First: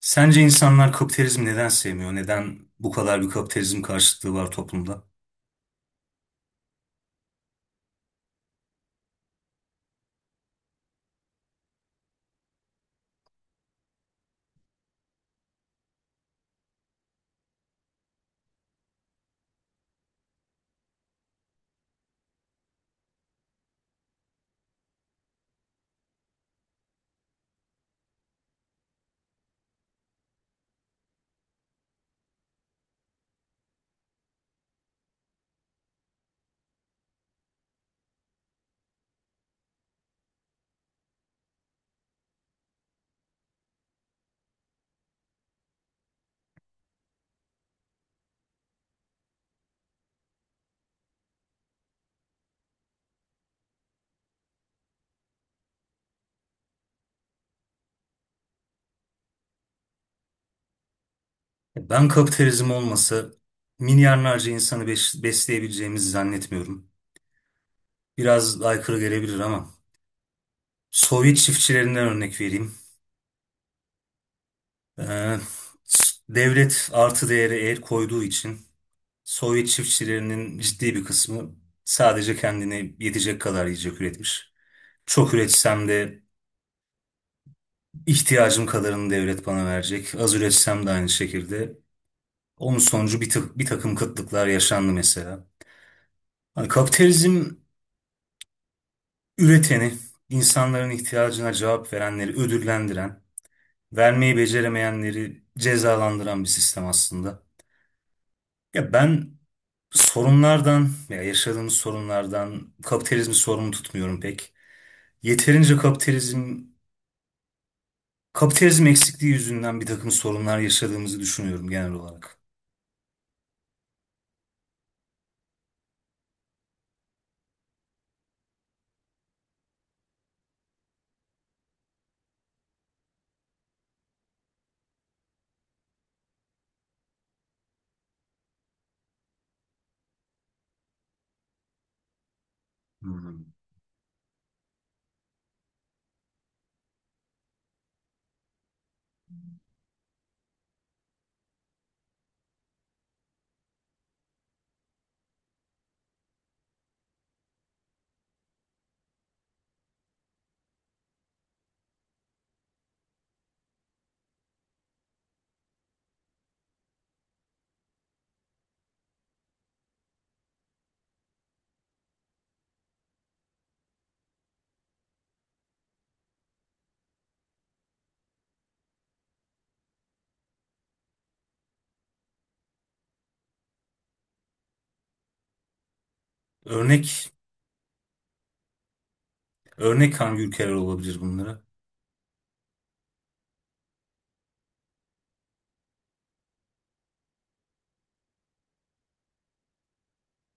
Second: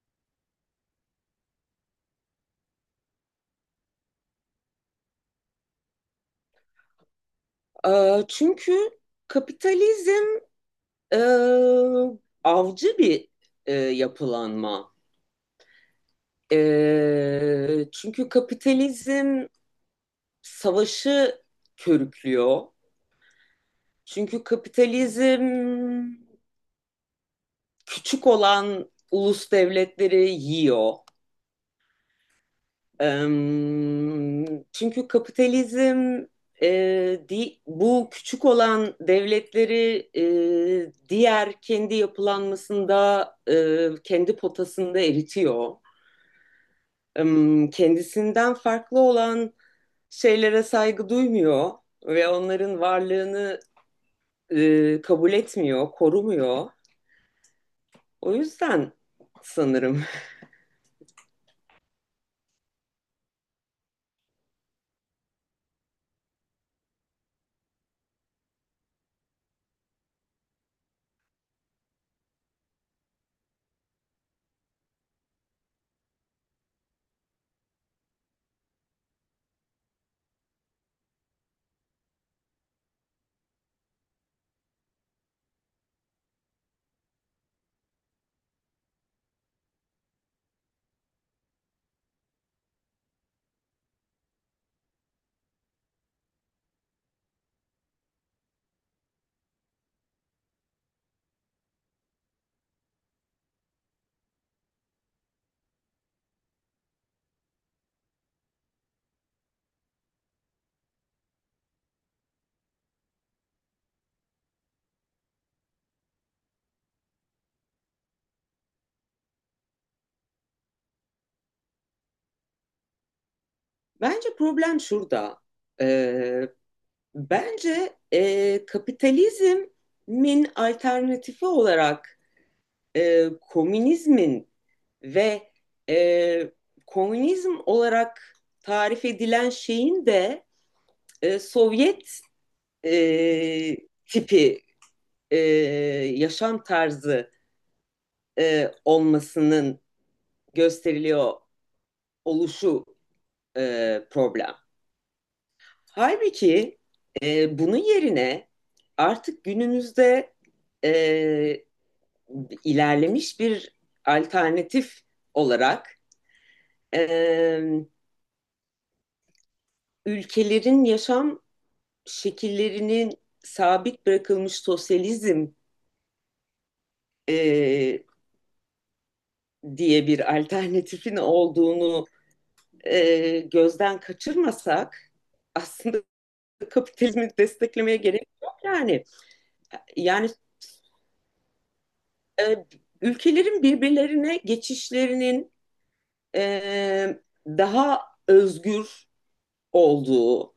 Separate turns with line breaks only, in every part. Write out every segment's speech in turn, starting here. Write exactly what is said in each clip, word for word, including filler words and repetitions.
Sence insanlar kapitalizmi neden sevmiyor? Neden bu kadar bir kapitalizm karşıtlığı var toplumda?
Ee, Çünkü kapitalizm e, avcı bir e, yapılanma. E, çünkü kapitalizm savaşı körüklüyor. Çünkü kapitalizm küçük olan ulus devletleri yiyor. Em, Çünkü kapitalizm e, di- bu küçük olan devletleri e, diğer kendi yapılanmasında, e, kendi potasında eritiyor. Em, Kendisinden farklı olan şeylere saygı duymuyor ve onların varlığını e, kabul etmiyor, korumuyor. O yüzden sanırım.
Ben kapitalizm olmasa milyarlarca insanı beş- besleyebileceğimizi zannetmiyorum. Biraz aykırı gelebilir ama Sovyet çiftçilerinden örnek vereyim. Ee, s- Devlet artı değere el koyduğu için Sovyet çiftçilerinin ciddi bir kısmı sadece kendine yetecek kadar yiyecek üretmiş. Çok üretsem de ihtiyacım kadarını devlet bana verecek. Az üretsem de aynı şekilde. Onun sonucu bir, ta- bir takım kıtlıklar yaşandı mesela. Hani kapitalizm üreteni, insanların ihtiyacına cevap verenleri ödüllendiren, vermeyi beceremeyenleri cezalandıran bir sistem aslında. Ya ben sorunlardan ya yaşadığımız sorunlardan kapitalizmi sorumlu tutmuyorum pek. Yeterince kapitalizm kapitalizm eksikliği yüzünden bir takım sorunlar yaşadığımızı düşünüyorum genel olarak.
Bence problem şurada. E, Bence e, kapitalizmin alternatifi olarak e, komünizmin ve e, komünizm olarak tarif edilen şeyin de e, Sovyet
Hmm.
e, tipi e, yaşam tarzı e, olmasının gösteriliyor oluşu e, problem. Halbuki e, bunun yerine artık günümüzde e, ilerlemiş bir alternatif olarak e, ülkelerin yaşam şekillerinin sabit bırakılmış sosyalizm e, diye bir alternatifin olduğunu e, gözden kaçırmasak aslında kapitalizmi
Örnek
desteklemeye gerek yok yani.
örnek
Yani
hangi ülkeler olabilir bunlara?
e, ülkelerin birbirlerine geçişlerinin e, daha özgür olduğu,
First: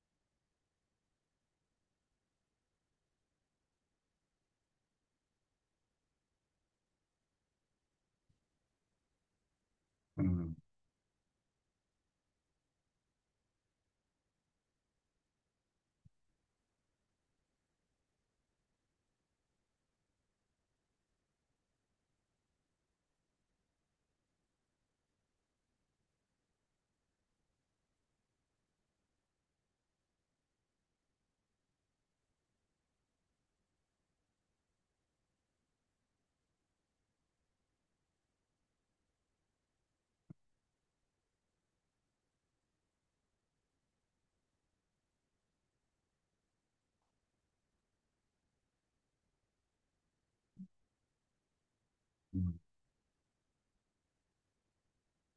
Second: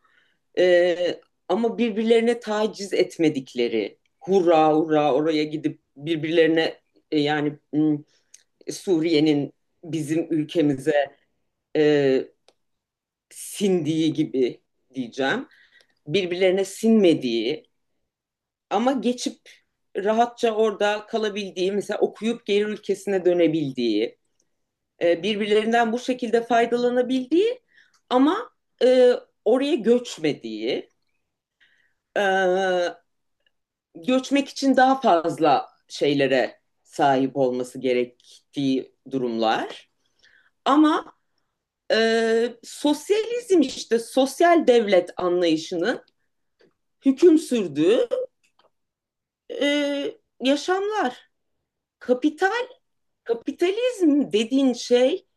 Ee, ama birbirlerine taciz etmedikleri, hurra hurra oraya gidip birbirlerine e, yani Suriye'nin bizim
Hmm.
ülkemize e, sindiği gibi diyeceğim. Birbirlerine sinmediği ama geçip rahatça orada kalabildiği, mesela okuyup geri ülkesine dönebildiği, e, birbirlerinden bu şekilde faydalanabildiği ama e, oraya göçmediği, e, göçmek için daha fazla şeylere sahip olması gerektiği durumlar. Ama e, sosyalizm işte sosyal devlet anlayışının hüküm sürdüğü e, yaşamlar. Kapital,
Hmm.
kapitalizm dediğin şey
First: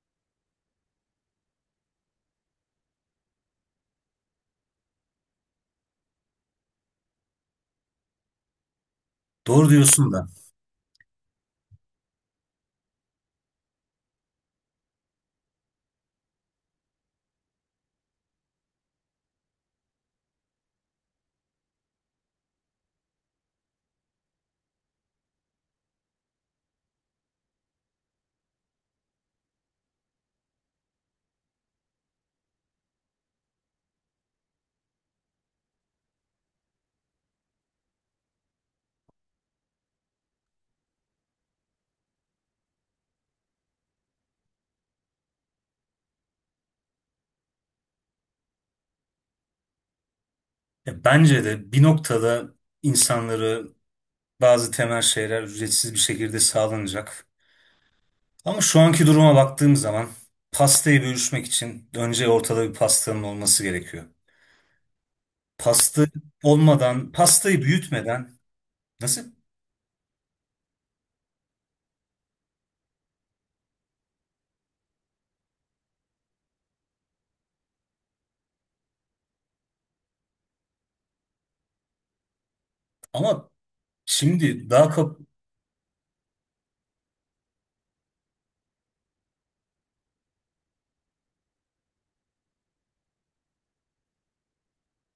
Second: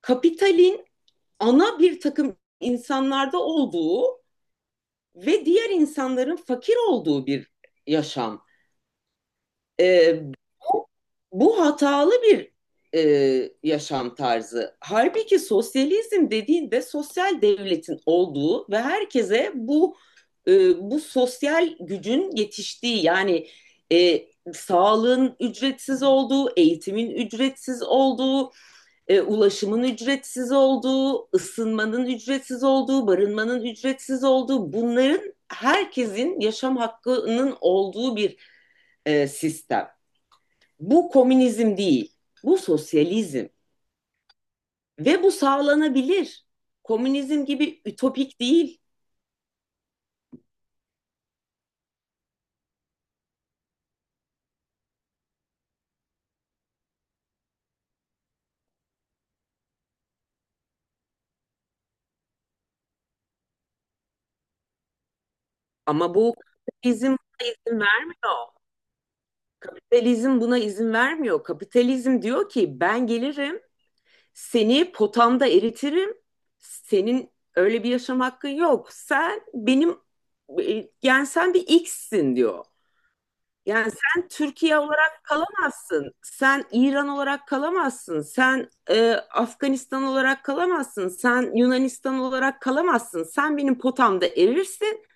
kapitalin ana bir takım insanlarda olduğu ve diğer insanların fakir olduğu bir yaşam.
Doğru diyorsun
E,
da.
bu, bu hatalı bir e, yaşam tarzı. Halbuki sosyalizm dediğinde sosyal devletin olduğu ve herkese bu e, bu sosyal gücün yetiştiği yani e, sağlığın ücretsiz olduğu, eğitimin ücretsiz olduğu, e, ulaşımın ücretsiz olduğu, ısınmanın ücretsiz olduğu, barınmanın ücretsiz olduğu bunların herkesin yaşam hakkının olduğu bir e, sistem. Bu komünizm değil. Bu sosyalizm ve bu sağlanabilir. Komünizm gibi ütopik değil.
Ya bence de bir noktada insanları bazı temel şeyler ücretsiz bir şekilde sağlanacak. Ama şu anki duruma baktığım zaman pastayı bölüşmek için önce ortada bir pastanın olması gerekiyor. Pasta
Ama bu kapitalizm
olmadan,
buna
pastayı
izin
büyütmeden
vermiyor.
nasıl?
Kapitalizm buna izin vermiyor. Kapitalizm diyor ki ben gelirim, seni potamda eritirim. Senin öyle bir yaşam hakkın yok. Sen benim e, yani sen bir X'sin diyor.
Ama
Yani sen
şimdi
Türkiye
daha kap
olarak kalamazsın, sen İran olarak kalamazsın, sen e, Afganistan olarak kalamazsın, sen Yunanistan olarak kalamazsın. Sen benim potamda erirsin,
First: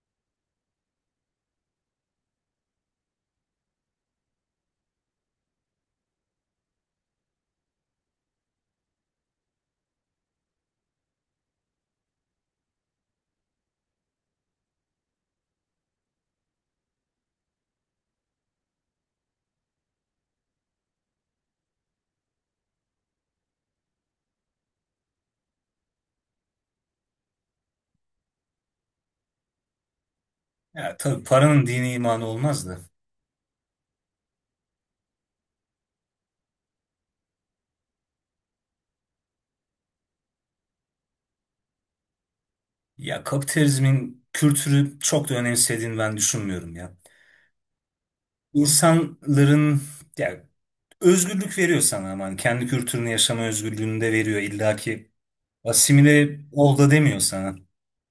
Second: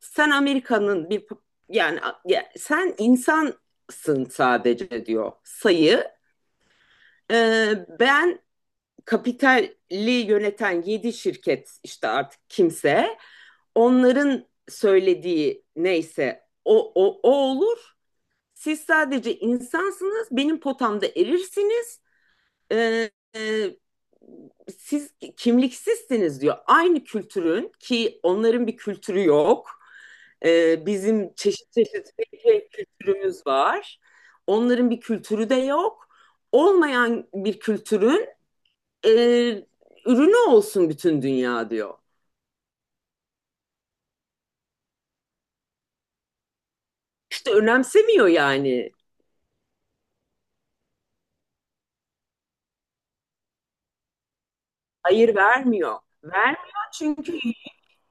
sen Amerika'nın bir yani ya- sen insansın sadece diyor sayı. E, ben kapitali yöneten yedi şirket işte artık kimse onların söylediği neyse o, o, o olur. Siz sadece insansınız, benim potamda erirsiniz. Ee, e, siz kimliksizsiniz diyor. Aynı kültürün ki onların bir kültürü yok. Ee,
Ya tabii
bizim
paranın
çeşit
dini
çeşit
imanı olmaz
pek
da.
kültürümüz var. Onların bir kültürü de yok. Olmayan bir kültürün e, ürünü olsun bütün dünya diyor.
Ya kapitalizmin kültürü çok da önemsediğini ben düşünmüyorum ya.
İşte önemsemiyor yani.
İnsanların ya özgürlük veriyor sana aman. Kendi kültürünü yaşama özgürlüğünü de veriyor. İlla ki
Hayır, vermiyor.
asimile ol
Vermiyor
da demiyor
çünkü
sana.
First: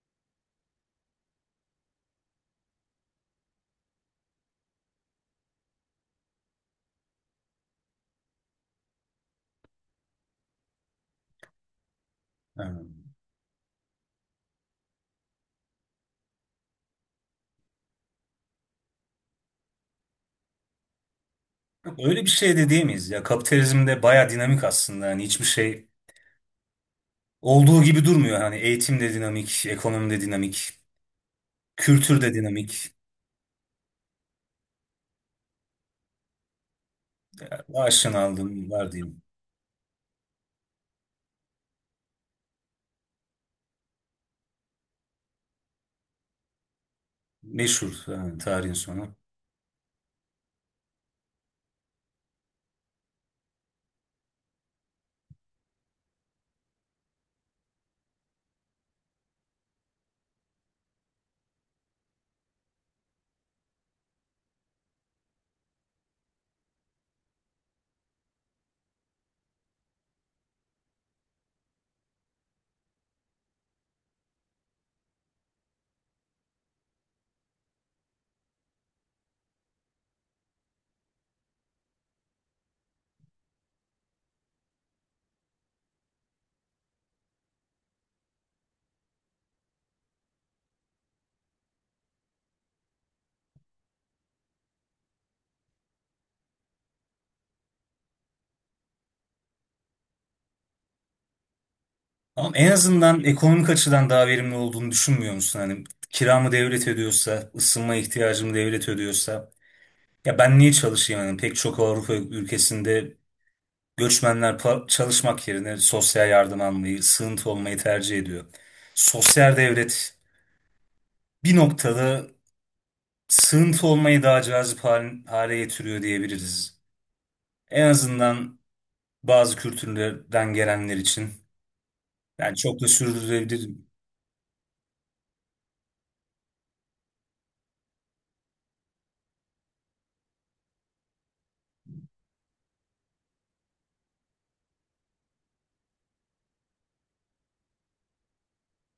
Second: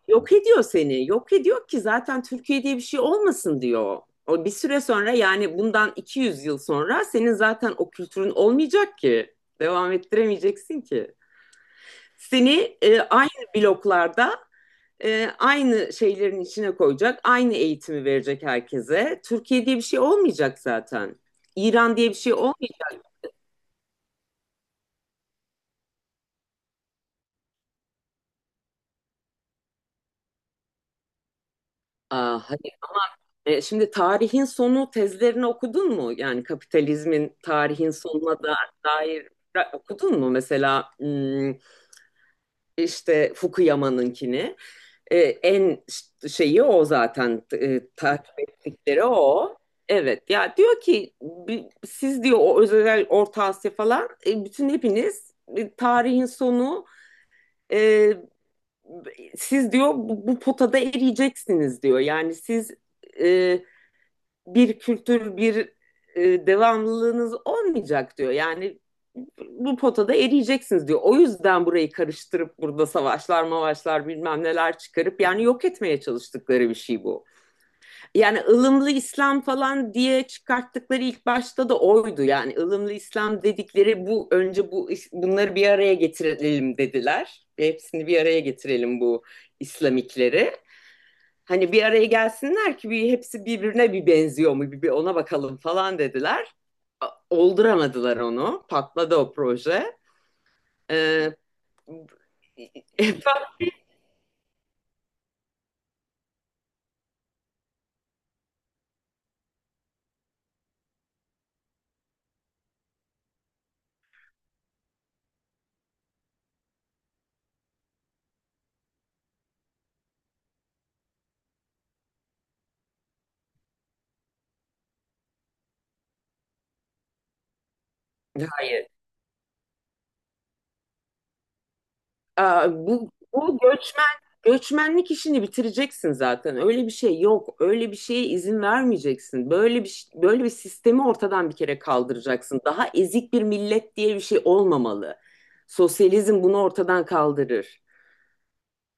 yok ediyor seni. Yok ediyor ki zaten Türkiye diye bir şey olmasın diyor. O bir süre sonra yani bundan iki yüz yıl sonra senin zaten o kültürün olmayacak ki. Devam ettiremeyeceksin ki. Seni
Yani
e, aynı bloklarda e, aynı şeylerin içine koyacak, aynı eğitimi verecek herkese. Türkiye diye bir şey olmayacak zaten.
yok,
İran diye bir
Öyle bir
şey
şey de
olmayacak.
diyemeyiz ya. Kapitalizm de baya dinamik aslında. Yani hiçbir şey olduğu gibi durmuyor. Hani eğitim de dinamik, ekonomi de dinamik, kültür de
Aa,
dinamik.
E, şimdi tarihin sonu tezlerini okudun mu? Yani kapitalizmin tarihin
Aşina
sonuna da
aldım var diyeyim.
dair ra- okudun mu? Mesela hmm, işte Fukuyama'nınkini. E, en ş- şeyi o zaten e,
Meşhur yani
takip
tarihin
ettikleri
sonu.
o. Evet ya, diyor ki bi- siz diyor o özel Orta Asya falan e, bütün hepiniz e, tarihin sonu e, siz diyor bu, bu potada eriyeceksiniz diyor. Yani siz e, bir kültür, bir e, devamlılığınız olmayacak diyor. Yani bu potada eriyeceksiniz diyor. O yüzden burayı karıştırıp burada savaşlar, mavaşlar bilmem neler çıkarıp yani yok etmeye çalıştıkları bir şey bu. Yani ılımlı İslam falan diye çıkarttıkları ilk başta da oydu. Yani ılımlı İslam dedikleri bu önce bu bunları bir araya getirelim dediler. Hepsini bir araya getirelim bu İslamikleri. Hani bir araya gelsinler ki bir hepsi birbirine bir benziyor mu bir, bir ona bakalım falan dediler. Olduramadılar onu. Patladı o proje. Ee,
Ama en azından ekonomik açıdan daha verimli olduğunu düşünmüyor musun? Hani kiramı devlet ödüyorsa, ısınma ihtiyacımı devlet ödüyorsa ya ben niye çalışayım? Yani pek çok Avrupa ülkesinde göçmenler pa- çalışmak yerine sosyal yardım almayı, sığıntı olmayı tercih ediyor. Sosyal devlet bir noktada sığıntı olmayı daha cazip hal- hale getiriyor diyebiliriz. En azından
hayır.
bazı kültürlerden gelenler için. Yani
Aa,
çok da
bu, bu
sürdürülebilir.
göçmen göçmenlik işini bitireceksin zaten. Öyle bir şey yok. Öyle bir şeye izin vermeyeceksin. Böyle bir böyle bir sistemi ortadan bir kere kaldıracaksın. Daha ezik bir millet diye bir şey olmamalı. Sosyalizm bunu ortadan kaldırır.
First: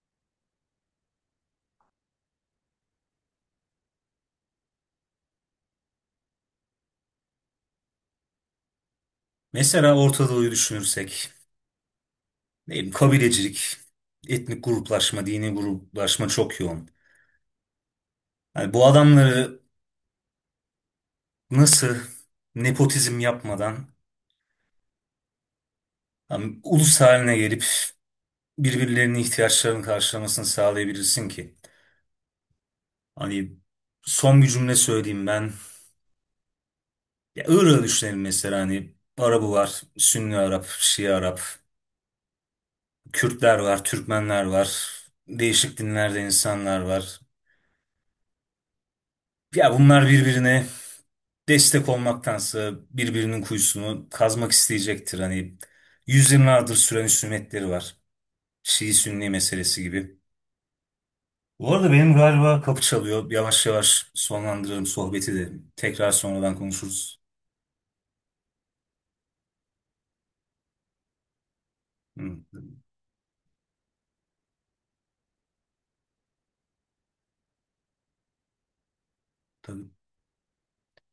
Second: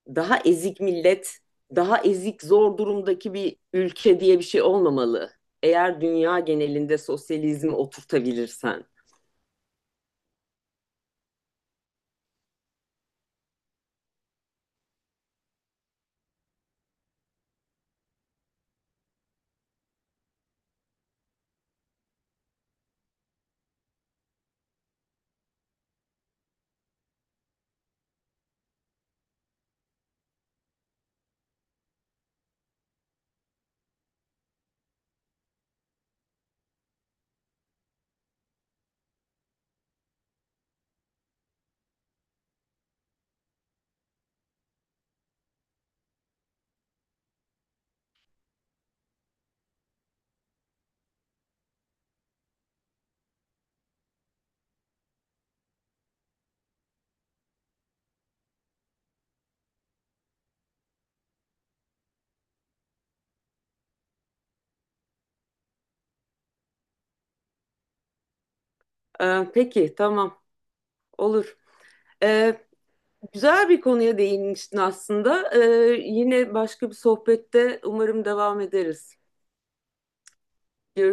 Daha ezik millet, daha ezik zor durumdaki bir ülke diye bir şey olmamalı. Eğer dünya genelinde sosyalizmi oturtabilirsen.
Mesela Orta Doğu'yu düşünürsek, ne bileyim, kabilecilik, etnik gruplaşma, dini gruplaşma çok yoğun. Yani bu adamları nasıl nepotizm yapmadan hani ulus haline gelip birbirlerinin ihtiyaçlarını karşılamasını sağlayabilirsin ki? Hani son bir cümle söyleyeyim ben. Ya Irak'ı düşünelim mesela, hani Arabı var, Sünni Arap, Şii Arap, Kürtler var, Türkmenler var, değişik dinlerde insanlar var. Ya bunlar birbirine destek olmaktansa birbirinin kuyusunu kazmak isteyecektir. Hani yüzyıllardır süren husumetleri var. Şii Sünni meselesi gibi. Bu arada benim galiba kapı çalıyor. Yavaş yavaş sonlandıralım sohbeti de. Tekrar sonradan konuşuruz.
Ee, peki, tamam, olur.
Hı,
Ee, güzel bir konuya değinmiştin aslında. Ee, yine başka bir sohbette umarım devam ederiz.
tabii.
Görüşürüz.